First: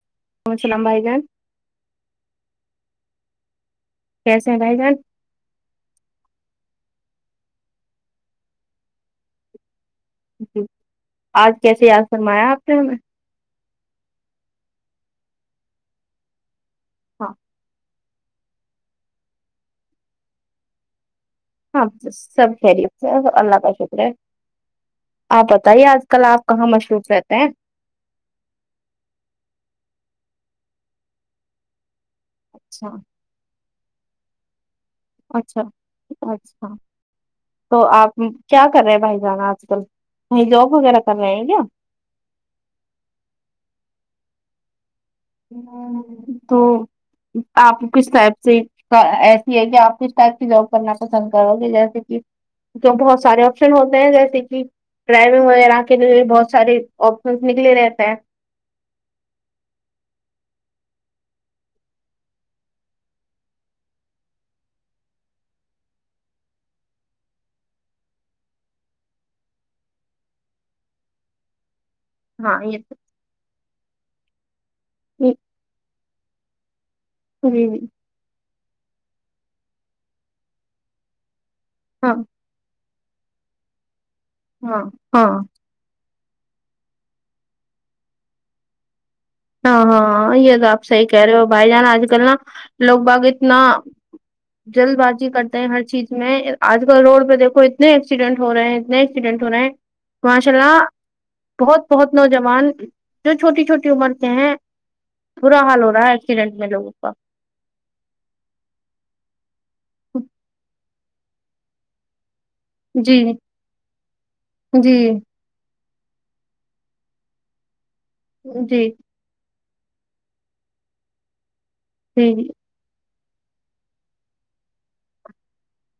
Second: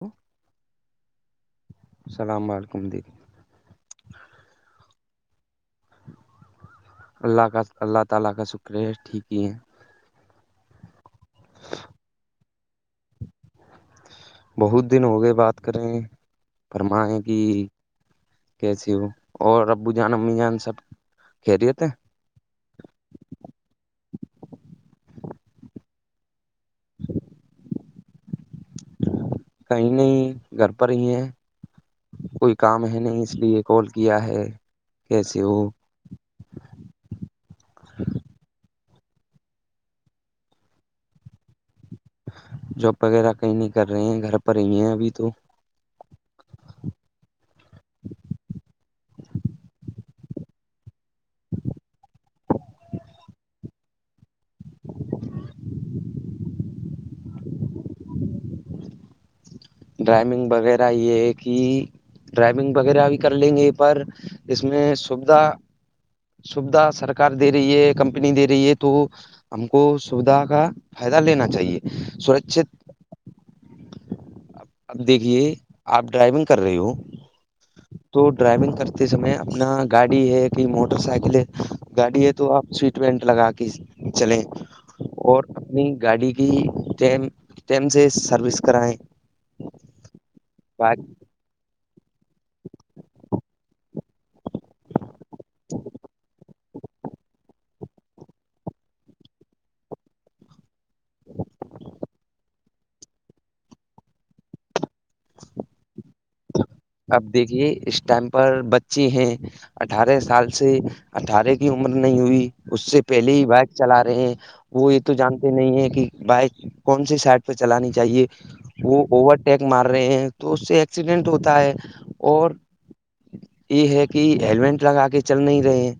ہ کون سلام بھائی جان السلام علیکم دیک کیسے ہیں بھائی جان اللہ کا اللہ تعالی کا شکر ہے ٹھیک ہی ہے جی آج کیسے یاد فرمایا آپ نے ہمیں بہت دن ہو گئے بات کریں فرمائے ہاں کہ کیسی ہو اور ابو جان امی جان سب خیریت ہاں ہے سب شریف سے اللہ کا شکر ہے آپ بتائیے آج کل آپ کہاں مصروف رہتے ہیں کہیں نہیں گھر پر ہی ہے کوئی کام اچھا ہے نہیں اس لیے کال کیا ہے کیسے ہو اچھاھ اچ ہ تو آپ کیا کر رہے ہیں بھائی جانا آج کل وہیں جاب وغیرہ کر رہے ہیں کیا جاب وغیرہ کہیں نہیں کر رہے ہیں گھر پر ہی ہیں ابھی تو تو آپ کس ائب سے ایسی ہے کہ آپ کس ٹائپ کی جاب کرنا پسند کرو گے جیسے کہ جو بہت سارے آپشن ہوتے ہیں جیسے کہ ڈرائیونگ وغیرہ کے لیے بھی بہت سارے آپشنس نکلے رہتے ہیں ڈرائیونگ وغیرہ یہ ہے کہ ڈرائیونگ وغیرہ بھی کر لیں گے پر اس میں سویدھا سویدھا سرکار دے رہی ہے کمپنی دے رہی ہے تو ہم کو سویدھا کا فائدہ لینا چاہیے ہاں سرکچت یہ اب دیکھیے آپ ڈرائیونگ کر رہے ہو جی تو ڈرائیونگ کرتے سمئےے اپنا گاڑی ہے کہ موٹر سائیکل ہے ہاں گاڑی ہے تو آپ سیٹ بینٹ لگا کے چلیں ہاں ہاں اور اپنی گاڑی کی ٹیم ٹم سے سروس کرایں ہاں ہاں یہ تو آپ صحیح کہہ رہے ہو بھائی جان آج کل نا لوگ باگ اتنا جلد بازی کرتے ہیں ہر چیز میں آج کل روڈ پہ دیکھو اتنے ایکسیڈینٹ ہو رہے ہیں اتنے ایکسیڈنٹ ہو رہا ہے ماشاء اللہ بہت بہت نوجوان جو چھوٹی چھوٹی عمر کیا ہیں برا حال ہو رہا ہے ایکسیڈنٹ میں لوگوں کا اب دیکھیے اس ٹائم پر بچے ہیں اٹھارہ سال سے اٹھارہ کی عمر نہیں ہوئی اس سے جی پہلے ہی بائک چلا رہے ہیں وہ جی یہ تو جان نہیں ہے کہ بائک کون سی سائڈ پہ چلانی چاہیے جی وہ اوور ٹیک مار رہے ہیں تو اس سے ایکسیڈینٹ ہوتا ہے جی اور یہ ہے کہ ہیللمٹ لگا کے چل نہیں رہے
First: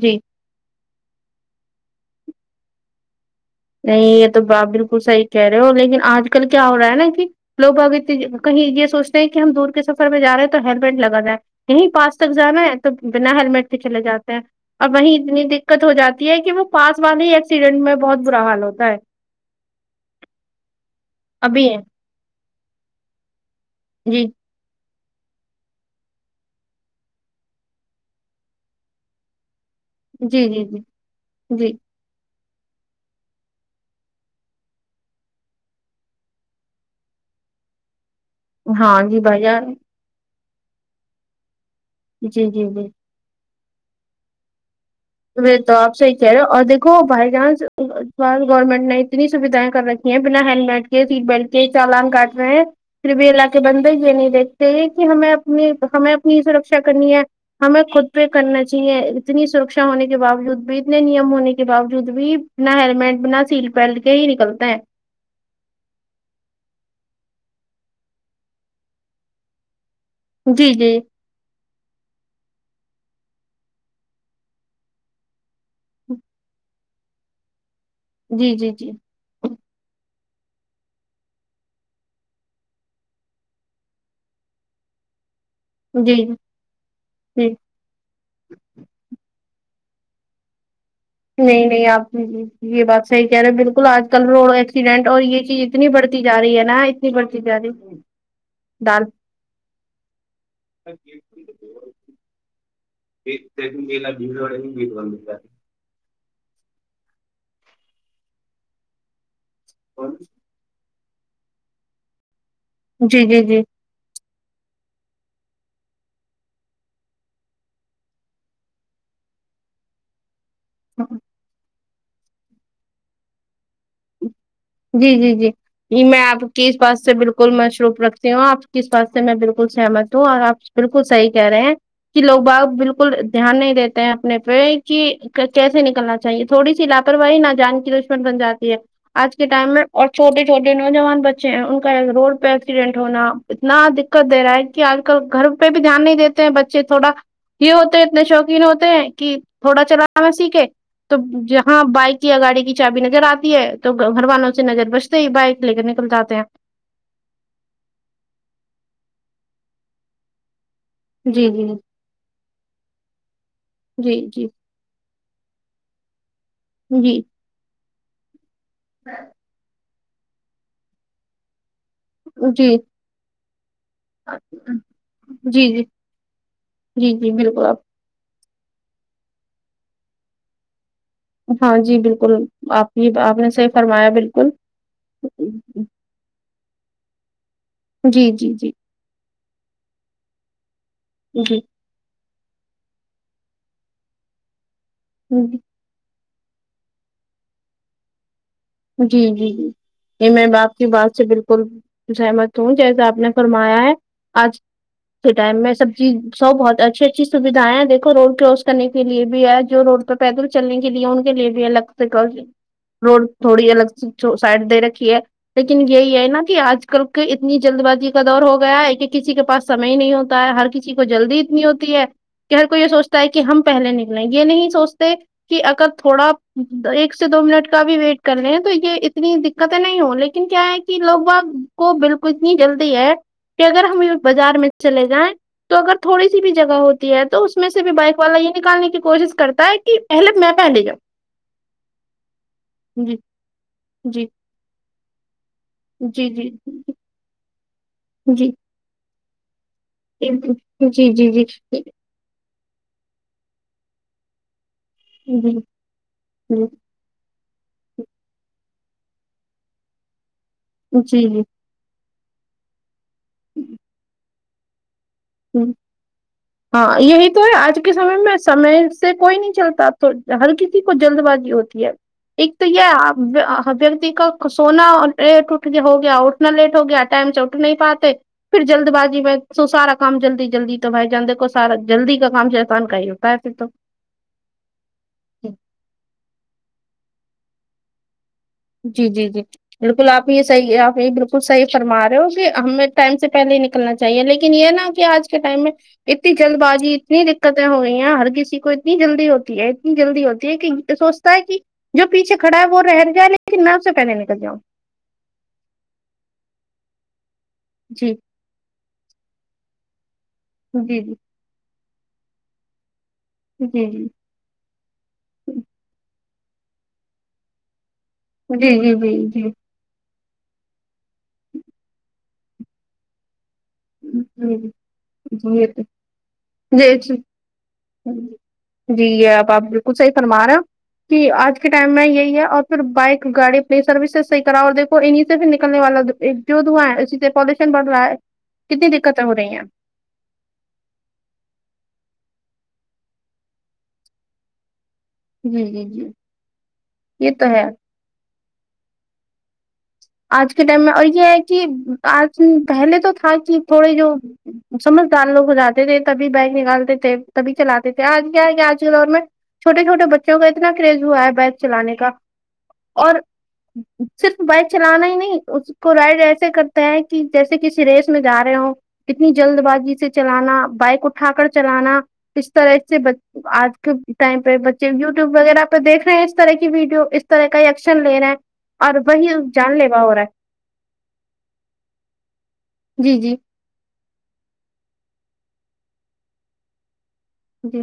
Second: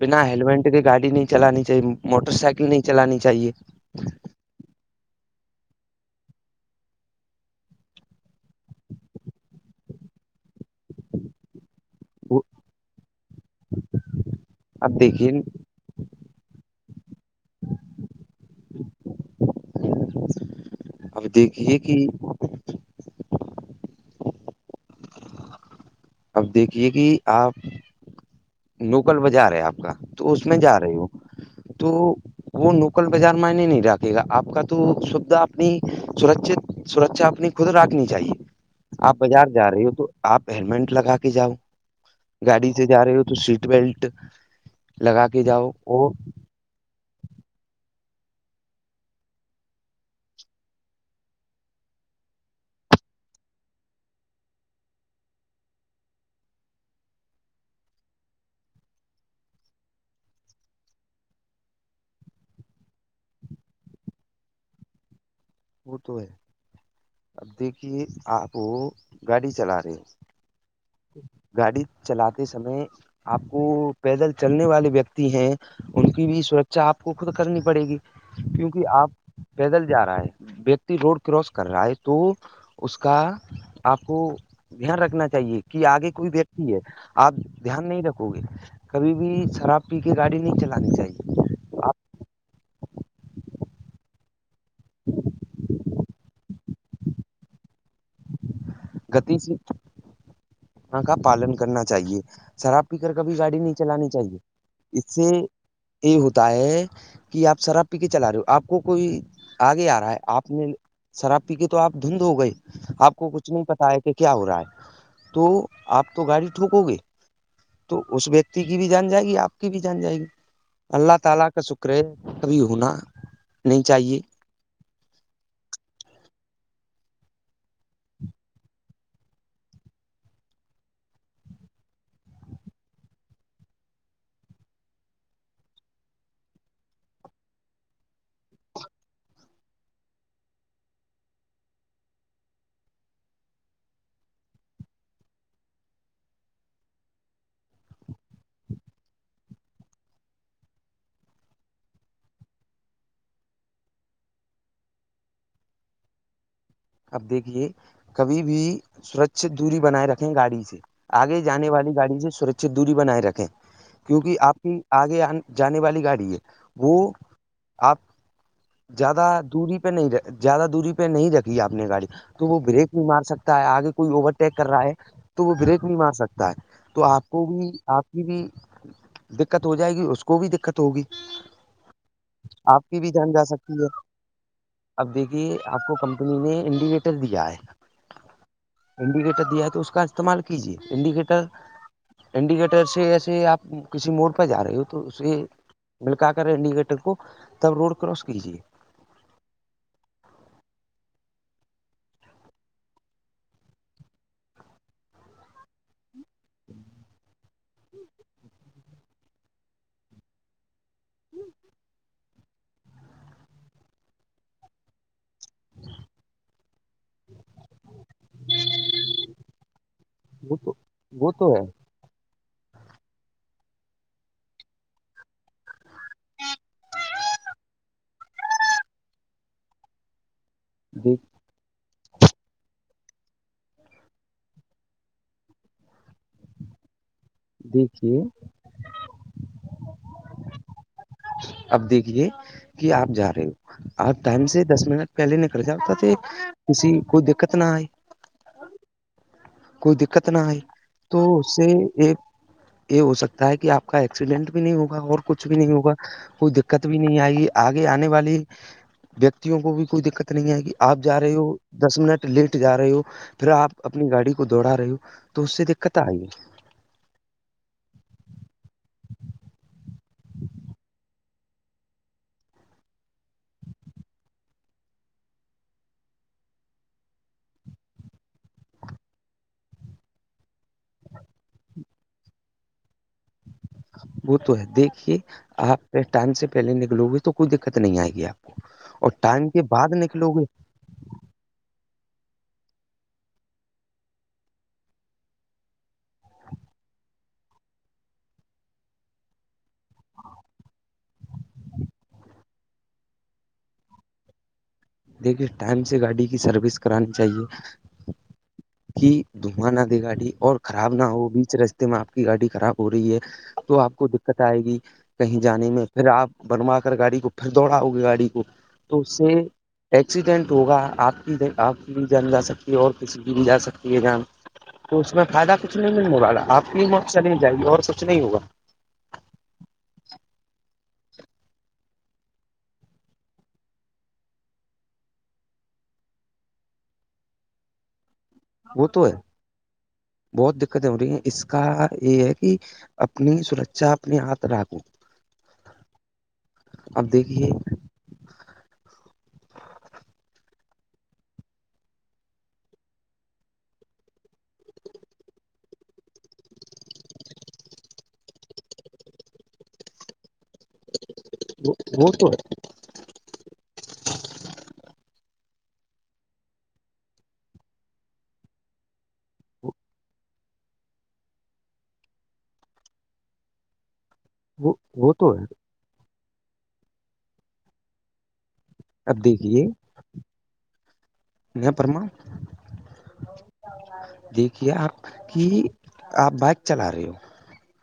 جی بنا ہیلمٹ کہ گاڑی نہیں چلانی چاہیے موٹر سائیکل نہیں چلانی چاہیے نہیں یہ تو باپ بالکل صحیح کہہ رہے ہو لیکن آج کل کیا ہو رہا ہے نا کہ لوگ اگے کہیں یہ سوچتے ہیں کہ ہم دور کے سفر میں جا رہے ہیں تو ہیللمٹ لگا جائے یہیں پاس تک وہ جانا ہے تو بنا ہیلمٹ بھی چلے جاتے ہیں اور اب وہیں دیکھیے اتنی د دقت ہو جاتی ہے کہ وہ پاس والے ہی ایکسیڈنٹ میں بہت برا حال ہوتا ہے ابھی دیکھ یہ کہ جی اب دیکھیے کہ آپ لوکل بازار ہے آپ کا تو اس جی میں جی جی جا رہی ہوں جی تو وہ نوکل بازار معنے نہیں راکے گا آپ کا تو سبدا اپنی سر سرا اپنی خود رکھنی چاہیے ہاں آپ جی بھائی بازار جا جان رہے ہو تو آپ ہیللمٹ لگا کے جاؤ جی جی گاڑی جی سے جا رہے ہو تو سیٹ بیلٹ لگا کے وہ جاؤ تو آ اور صحیح کہہ رہے اور دیک بائی چانس گورنمنٹ نے اتنی سویدھائیں کر رکھی ہیں بنا ہیللمٹ بنا سیٹ بیلٹ کے چالان کاٹ رہے ہیں پھر بھی اللہ کے بندر یہ نہیں دیکھتے یہ کہ ہمیں اپنی ہمیں اپنی سرکشا کرنی ہے ہمیں خود پہ کرنا چاہیے اتنی سرکا ا ہونے کے باوجود بھی اتنے نیم ہونے کے باوجود بھی نہ ہیللمٹ نہ سیل پیٹ کے ہی نکلتے ہیں وہ تو ہے اب دیکھیے آپ وہ گاڑی چلا رہے ہو جی جی گاڑی چلاتے سمے آپ کو پیدل چلنے والے ویکتی ہیں ان کی بھی سرچا آپ کو خود کرنی پڑے گی جی جی کیونکہ جی آپ پیدل جا رہا ہے ویکتی روڈ کراس کر رہا ہے تو اس کا آپ کو دھیان رکھنا چاہیے کہ آگے جی کوئی دیکھ آپ جی دھیان نہیں رکھو گے کبھی بھی شراب پی کے گاڑی نہیں چلانی چاہیے نہیں نہیں آپ یہ بات صحیح کہہ رہے ہیں بالکل آج کل روڈ ایکسیڈنٹ اور یہ چیز اتنی بڑھتی جا رہی ہے نا اتنی بڑھتی جا رہی دال گتی سے [inaudible] کا پالن کرنا چاہیے شراب پی کر کبھی گاڑی نہیں چلانی چاہیے اس سے یہ ہوتا ہے کہ آپ شراب پی کے چلا رہے ہو آپ کو کوئی آگے آ رہا ہے آپ نے شراب پی کے تو آپ دھند ہو گئے آپ جی کو کچھ جی نہیں جی پتا ہے کہ کیا ہو رہا ہے تو آپ تو گاڑی ٹھوکو گے تو اس ویکتی کی بھی جان جائے گی آپ کی بھی جان جائے گی اللہ تعالی کا شکر کبھی ہونا نہیں چاہیے جی جی جی ج میں آپ کی اس بات سے بالکل مصروف رکھتی ہوں آپ کی اس بات سے میں بالکل سہمت ہوں اور آپ بالکل صحی کہہ رہے ہیں کہ لوگ باگ بالکل دھیان نہیں دیتے ہیں اپنے پہ کہ کیسے نکلنا چاہیے تھوڑی سی لاپرواہی نہا جان کی دشمن بن جاتی ہے آج کے ٹائم میں اور چھٹے چھوٹے نوجوان بچے ہیں ان کا روڈ پہ ایکسیڈنٹ ہونا اتنا دقت دے رہا ہے کہ آج کل گھر پہ بھی دھیان نہیں دیتے ہیں بچے تھوڑا یہ ہوتے ہیں اتنے شوقین ہوتے ہیں کہ تھوڑا چلاا میں سیکھے تو جہاں بائک یا گاڑی کی چابی نظر آتی ہے تو گھروانوں سے نظر بچتے ہی بائک لے کے نکل جاتے ہیں اب دیکھیے کبھی بھی سورچھ دوری بنائے رکھے گاڑی سے آگے جی جی جانے والی گاڑی سے سرچت دوری بنائے رکھے جی کیوںکہ جی آپ کی آگے جانے والی گاڑی ہے وہ جی آپ زیادہ دوری پہ نہیں زیادہ دوری پہ نہیں رکھی آپ نے گاڑی تو وہ جی بریک بھی مار سکتا ہے آگے کوئی اوورٹیک کر رہا ہے تو وہ جی بریک جی نہیں مار سکتا ہے تو جی آپ جی کو بالکل بھی آپ بھی دقت ہو جائے گی اس کو بھی دقت ہوگی آپ ہاں جی بالکل آپ کی بھی یہ جان آپ جا نے صحیح سکتی ہے فرمایا بالکل اب دیکھیے آپ کو کمپنی نے انڈیکیٹر دیا ہے جی جی جی انڈیکیٹر دیا ہے تو اس کا استعمال کیجے انڈیکیٹر جی انڈیکیٹر سے ایسے آپ کسی موڑ پہ جا رہے ہو تو اس کے جی ملکا کر انڈیگیٹر کو تب روڈ کراس کیجے جی جی جی یہ میں باپ کی بات سے بالکل سہمت ہوں جیسے آپ نے فرمایا ہے آج اس ٹائم میں سب چیز سب بہت اچھی اچھی سھ جائ ہیں دیکھو روڈ کراس کرنے کے لیے بھی ہے جو روڈ پہ پیدل چلنے کے لیے ان کے لیے بھی ہے الگ سے کرس روڈ تھوڑی الگ سائڈ دے رکھی ہے لیکن یہی ہے نا کہ آج کل کے اتنی جلد بازی کا دور ہو گیا ہے ایک ایک کسی کے پس سمئے ہی نہیں ہوتا ہے وہ ہر تو کسی کو وہ جلدی تو اتنی ہوتی ہے کہ ہر کو یہ سوچتا ہے کہ ہم پہلے نکلیں یہ نہیں سوچتے کہ اگر تھوڑا ایک سے دو منٹ کا بھی ویٹ کر لیں ہیں تو یہ اتنی دقتیں نہیں ہو لیکن کیا ہے کہ لوگ بگ کو بالکل اتنی جلدی ہے کہ اگر ہم بازار میں چلے جائیں تو اگر تھوڑی سی بھی جگہ ہوتی ہے تو اس میں سے بھی بائک دیکھیے والا یہ نکالنے کی کوشش کرتا ہے کہ پہلے میں پہلے جا اب دیکھیے کہ آپ جی جا رہے ہو آپ جی ٹائم سے دس منٹ پہلے نکر جتا تھ جی جی کسی کوئی دقت نہ آئے جی کوئی دقت نہ جی آئی جی تو جی اس سے جی ایک یہ ہو سکتا ہے کہ آپ کا ایکسیڈینٹ بھی نہیں ہوگا اور کچھ بھی نہیں ہوگا کوئی دقت بھی نہیں آئے گی آگے آنے والی ویکتیوں کو بھی کوئی دقت نہیں آئے گی آپ جی جا رہے جی ہو دس منٹ لیٹ جا رہے ہو پھر آپ اپنی گاڑی کو دوڑا رہے ہو تو اس جی سے دقت آئے گ ہاں یہی تو ہے آج کے سمے میں سمے سے کوئی نہیں چلتا تو ہلکی کو جلد بازی ہوتی ہے ایک تو یہ ویکتی کا سونا ٹوٹ گیا ہو گیا اور اتنا لیٹ ہو گیا ٹائم سے اٹھ نہیں پاتے پھر جلد بازی میں سسا رکھ کام جلدی جلدی تو بھائی جان دیکو سارا جلدی کام جیسان کا ہی ہوتا ہے پھر تو وہ تو ہے دیکھیے آپ ٹائم سے پہلے نکلو گئےے تو کوئی دقت نہیں آئے گی آپ جی اور جی جی ٹائم کے بعد بالکل آپ نکلو یہ گے صحی آپ یہ بک صحی فرما رہے ہو کہ ہمیں ٹائم سے پہلے ہی نکلنا چاہیے لیکن یہ نا کہ آج کے ٹائم میں اتنی جلد بازی اتنی دقتیں ہو رہئی ہیں ہر کسی کو اتنی جلدی ہوتی ہے اتنی جلدی ہوتی ہے کہ سو تا کہ جو پیچے کھڑا ہے وہ رہ جائے لیکن نہ اس سے پہلے نکل جاؤں دیکھیے ٹائم سے گاڑی کی سروس کرانی چاہیے جی کہ دھواں نہ دے گاڑی اور خراب جی نہ جی ہو بیچ رستے میں آپ کی گاڑی خراب ہو رہی ہے تو جی آپ کو د دقت آئے گی کہیں جانے میں پھر آپ بنوا کر گاڑی کو پھر دوڑاؤ گے گاڑی جی جی جی تو اس سے جی ایکسیڈنٹ ہوگا آپ کی آپ کی بھی جان جا سکتی ہے اور کسی کی بھی جا سکتی یہ جان تو اس میں فائدہ جی کچھ نہیں ملنے والا آپ کی جی مت جی چلی جائے گی اور سب جی یہ آپ آپ بالکل صحی فرمار رہ ہیں کہ آج کے ٹائم میں یہی ہے اور پھر بائک گاڑی پلی سروس سے صحیح کراؤ اور دیکو انہیں سے پھر نکلنے والا ایک جو دھواں ہے اسی سے پالوشن بڑ رہا ہے وہ کتنی تو ہے دقتیں ہو رہی ہیں بہت دقتیں ہو رہی ہیں اس کا یہ ہے کہ اپنی سرکچا اپنے ہاتھ رکھو جی جی جی اب یہ تو دیکھیے ہے آج کے ٹائم میں اور یہ ہے کہ آج پہلے تو تھا کہ تھوڑے جو سمجھدار لوگ ہو جاتے تھے تبھی بائک نکالتے تھے تبھی چلاتے تھے آج کیا ہے کیا آج کے دور میں چوٹ چوٹ بچ بچوں کا اتنا کریز ہوا ہے بائک وہ چلانے کا وہ تو ہے اور صرف بائک چلانا ہی نہیں اس کو رائڈ ایسے کرتے ہیں کہ جیسے کسی ریس میں جا رہے ہو کتنی جلد بازی سے چلانا بائک اٹھا کر چلانا اس طرح سے ب آج کے ٹائم پہ وہ بچے وہ یوٹیوب ہے وغیرہ تو دیکھ رہے ہیں اس طرح کی ویڈیو اس طرح کا ایکشن لے رہے ہیں اور اب وہی دیکھیے جان لیوا ہو رہا ہے ن پررم ہے جی جی دیکھیے آپ کی آپ بائک چلا رہے ہو جی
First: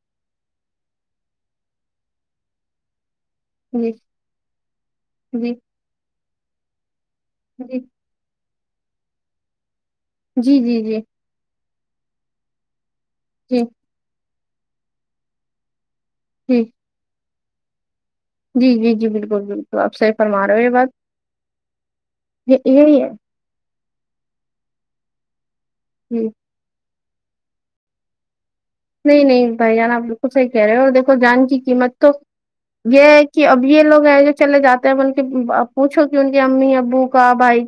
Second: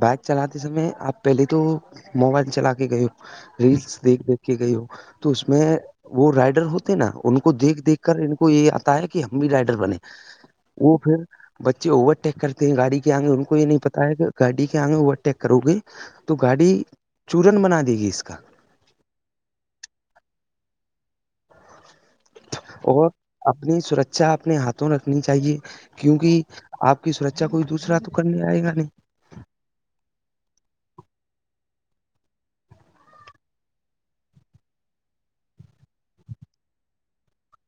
بائک چلتے سمے آپ پہلی تو موبائل چلا کے گی جی ریلس دیکھ دیکھ کے گئی ہو تو اس جی میں وہ رائڈر ہوتے نا ان کو جی دیکھ دیکھ کر ان کو یہ آتا ہے کہ ہم بھی رائڈر بنے جی جی جی وہ پھر بچے اوورٹیک کرتے گاڑی کے آگے ان کو یہ جی نہیں پتا ہے کہ گاڑی کے آگے وہ اٹیک کرو گے تو گاڑی چورن بنا دے گی اس کا جی جی جی بالکل بالکل آپ صح فرما رہے ہو یہ بات یہ یہ ہی ہے اور اپنی سرکچا اپنے ہاتھوں رکھنی چاہیے کیونک جی آپ کی سرکھا کوئی دوسرا تو کرنے آئے گا نہیں نہیں نہیں بھائی جان آ بالکل صحیح کہہ رہے ہو اور دیکھو جان کی قیمت تو یہ ہے کہ اب یہ لوگ ہیں جو چلے جاتے ہیں ا ان کے پوچھو کہ ان کے امی ابو کا بھائی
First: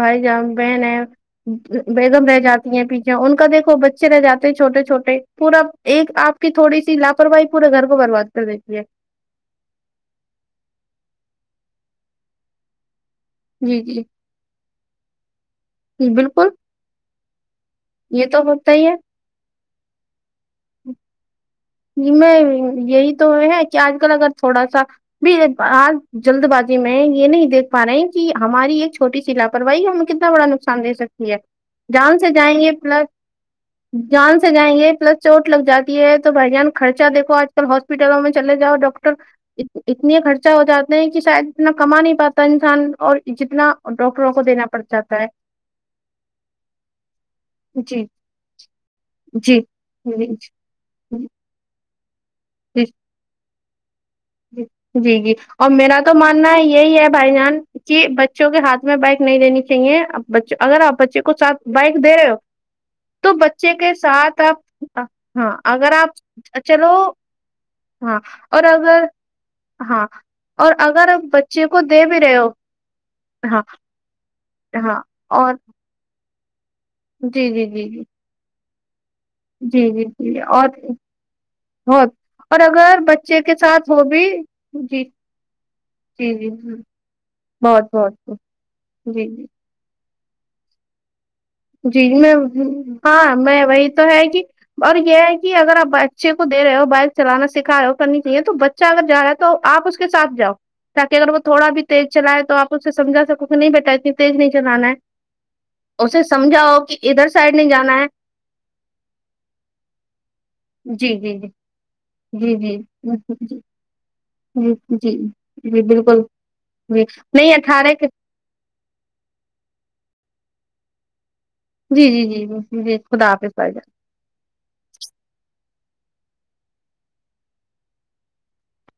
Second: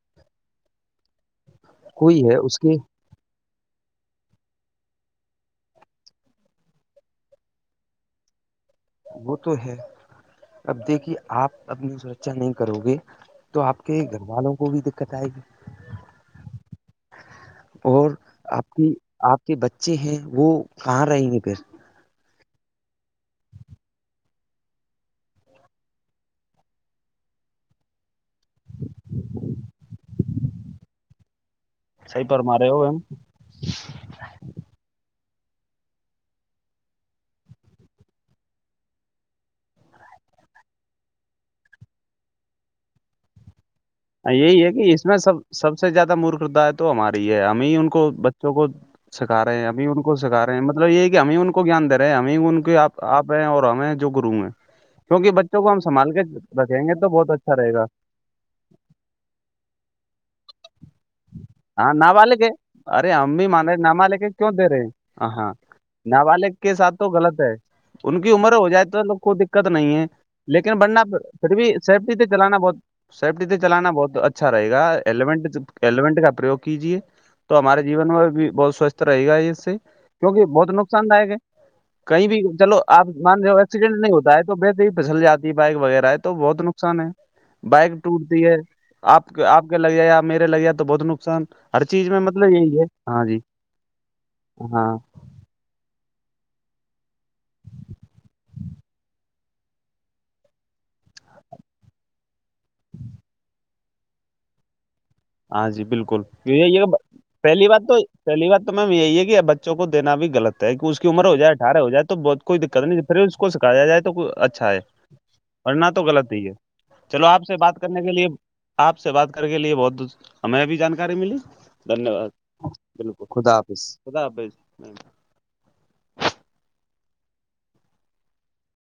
بھائی ج بہن ہے کوئی بیگم ہے رہ اس کے جاتی ہیں پیچھے ان کا دیکھو بچے رہ جاتے ہیں چھوٹے چھوٹے پورا ایک آپ کی تھوڑی سی لاپرواہی پورے گھر کو برباد کر دیتی ہے وہ تو ہے اب دیکھیے آپ اپنی سرچا نہیں کرو گے تو آپ جی کے جی گھر والوں کو بھی دقت آئے گی جی بالکل اور یہ تو آپ ہوتا ہی کی ہے آپ کے بچے ہیں وہ کہاں رہیں گے پھر ج میں یہی تو ہے کہ آج کل اگر تھوڑا سا ب آج جلد بازی میں یہ نہیں دیکھ پا رہے کہ ہماری ایک چھوٹی سی لاپرواہی ہمیں کتنا بڑا نقصان دے سکتی ہے جان سے جائیں گے پلس جان سے جائیں گے پلس چوٹ لگ جاتی ہے تو بھ جان خرچہ دیکھو آج کل ہاسپٹلوں میں چے جاؤ ڈاکٹر اتنے خرچہ ہو جاتے ہیں کہ شاید اتنا کما نہیں پاتا انسان اور جتنا ڈاکٹروں کو یہی دینا ہے پڑ کہ اس میں جاتا ہے سب سب سے زیادہ مورختاائ تو ہماری ہے ہمیں ان جی کو بچوں کو سکھاے جی ہیں ابھی کو جی سکھا رہے ہیں مطلب یہ ہے کہ ہمیں جی ان کو جیان د رہے ہیں ہمیں ان کے آپ ہیں اور ہمیں جو گرو ہیں ج جی کیونکہ جی بچوں اور کو ہم میرا سنبھال تو کے ماننا رکھیں یہی گے ہے تو بہت بھائی اچھا جان رہے گا کہ ب بچوں کے ہاتھ میں بائک نہیں لینی چاہیے بچوں اگر آ بچے کو ساتھ ہاں بائک دے ناب رہے ہو لے کے ارے تو امی مان بچے رہے نب لے کے ساتھ کیوں دے رہے ہیں آپ ہ ہاں اگر نابالغ آپ کے چلو ساتھ تو غلط ہے ہاں ان کی عمر اور ہو جائے تو اگر نا لگ کو نہیں ہے ہاں اور لیکن بڑنا اگر آپ پھر بھی بچے کو دے سیفٹی بھی سے رہے ہو چلانا بہت سیفٹی سے ہاں چلانا بہت اچھا رہے گا ہاں اور ایلیینٹ ایلیمونٹ کا پرریوگ کیجیے جی تو جی ہمارے جی جیون میں بھی بہت سوستھ رہے گا اس سے جی جی جی جی کیونکہ اور بہت نقصان داک ہے بہت کہیں بھی اور چلو اگر آپ بچے مان کے جو ساتھ ایکسیڈنٹ ہو نہیں بھی ہوتا ہے تو ویسے ہی جی پسل جاتی ہے بائک وغیرہ ہے جی تو جی بہت جی نقصان ان ہے بہت بائک بہت ٹوٹتی جی آپ جی آپ کے لگےیا میرے لگےیا تو بہت نقصان ہر جی چیز میں مطلب یہی ہے ہاں جی میں وہی تو ہے کہ ہاں اور یہ ہے کہ اگر آپ بچے کو دے رہے ہو بائک چلانا سکھا رہ ہو کرنی چاہیے تو بچہ اگر جا رہا ہے تو آپ اس کے سھ جاؤ تاکہ اگر وہ تھوڑا بھی تیز چلائے توپ اسے سمجھا سکو کہ نہیں بیٹا اتنی تیز نہیں چلانا ہے ہاں جی بالکل یہ سجھاؤ یہ کہ ب- اد پہلی بات تو پہلی بات تو میم یہی ہے کہب بچوں کو دینا بھی غلط ہے کہ اس کی جی جی عمر ہو جی جائے ارا ہو جائے تو بہت جی کوئی جی دقت نہیں پھر اس کو جی سکھایا جائے تو اچھا ہے جی جی اورورن تو بالکل غلط ہی ہے جی چلو آپ نہیں سے بات اٹھارہ کرنے کے لیے آپ سے بات کر کے لیے بہت ہمیں ابھی جانکاری ملی جی دھنیہ جی واد جی جی بالکل خدا بھائی حافظ خدا حافظ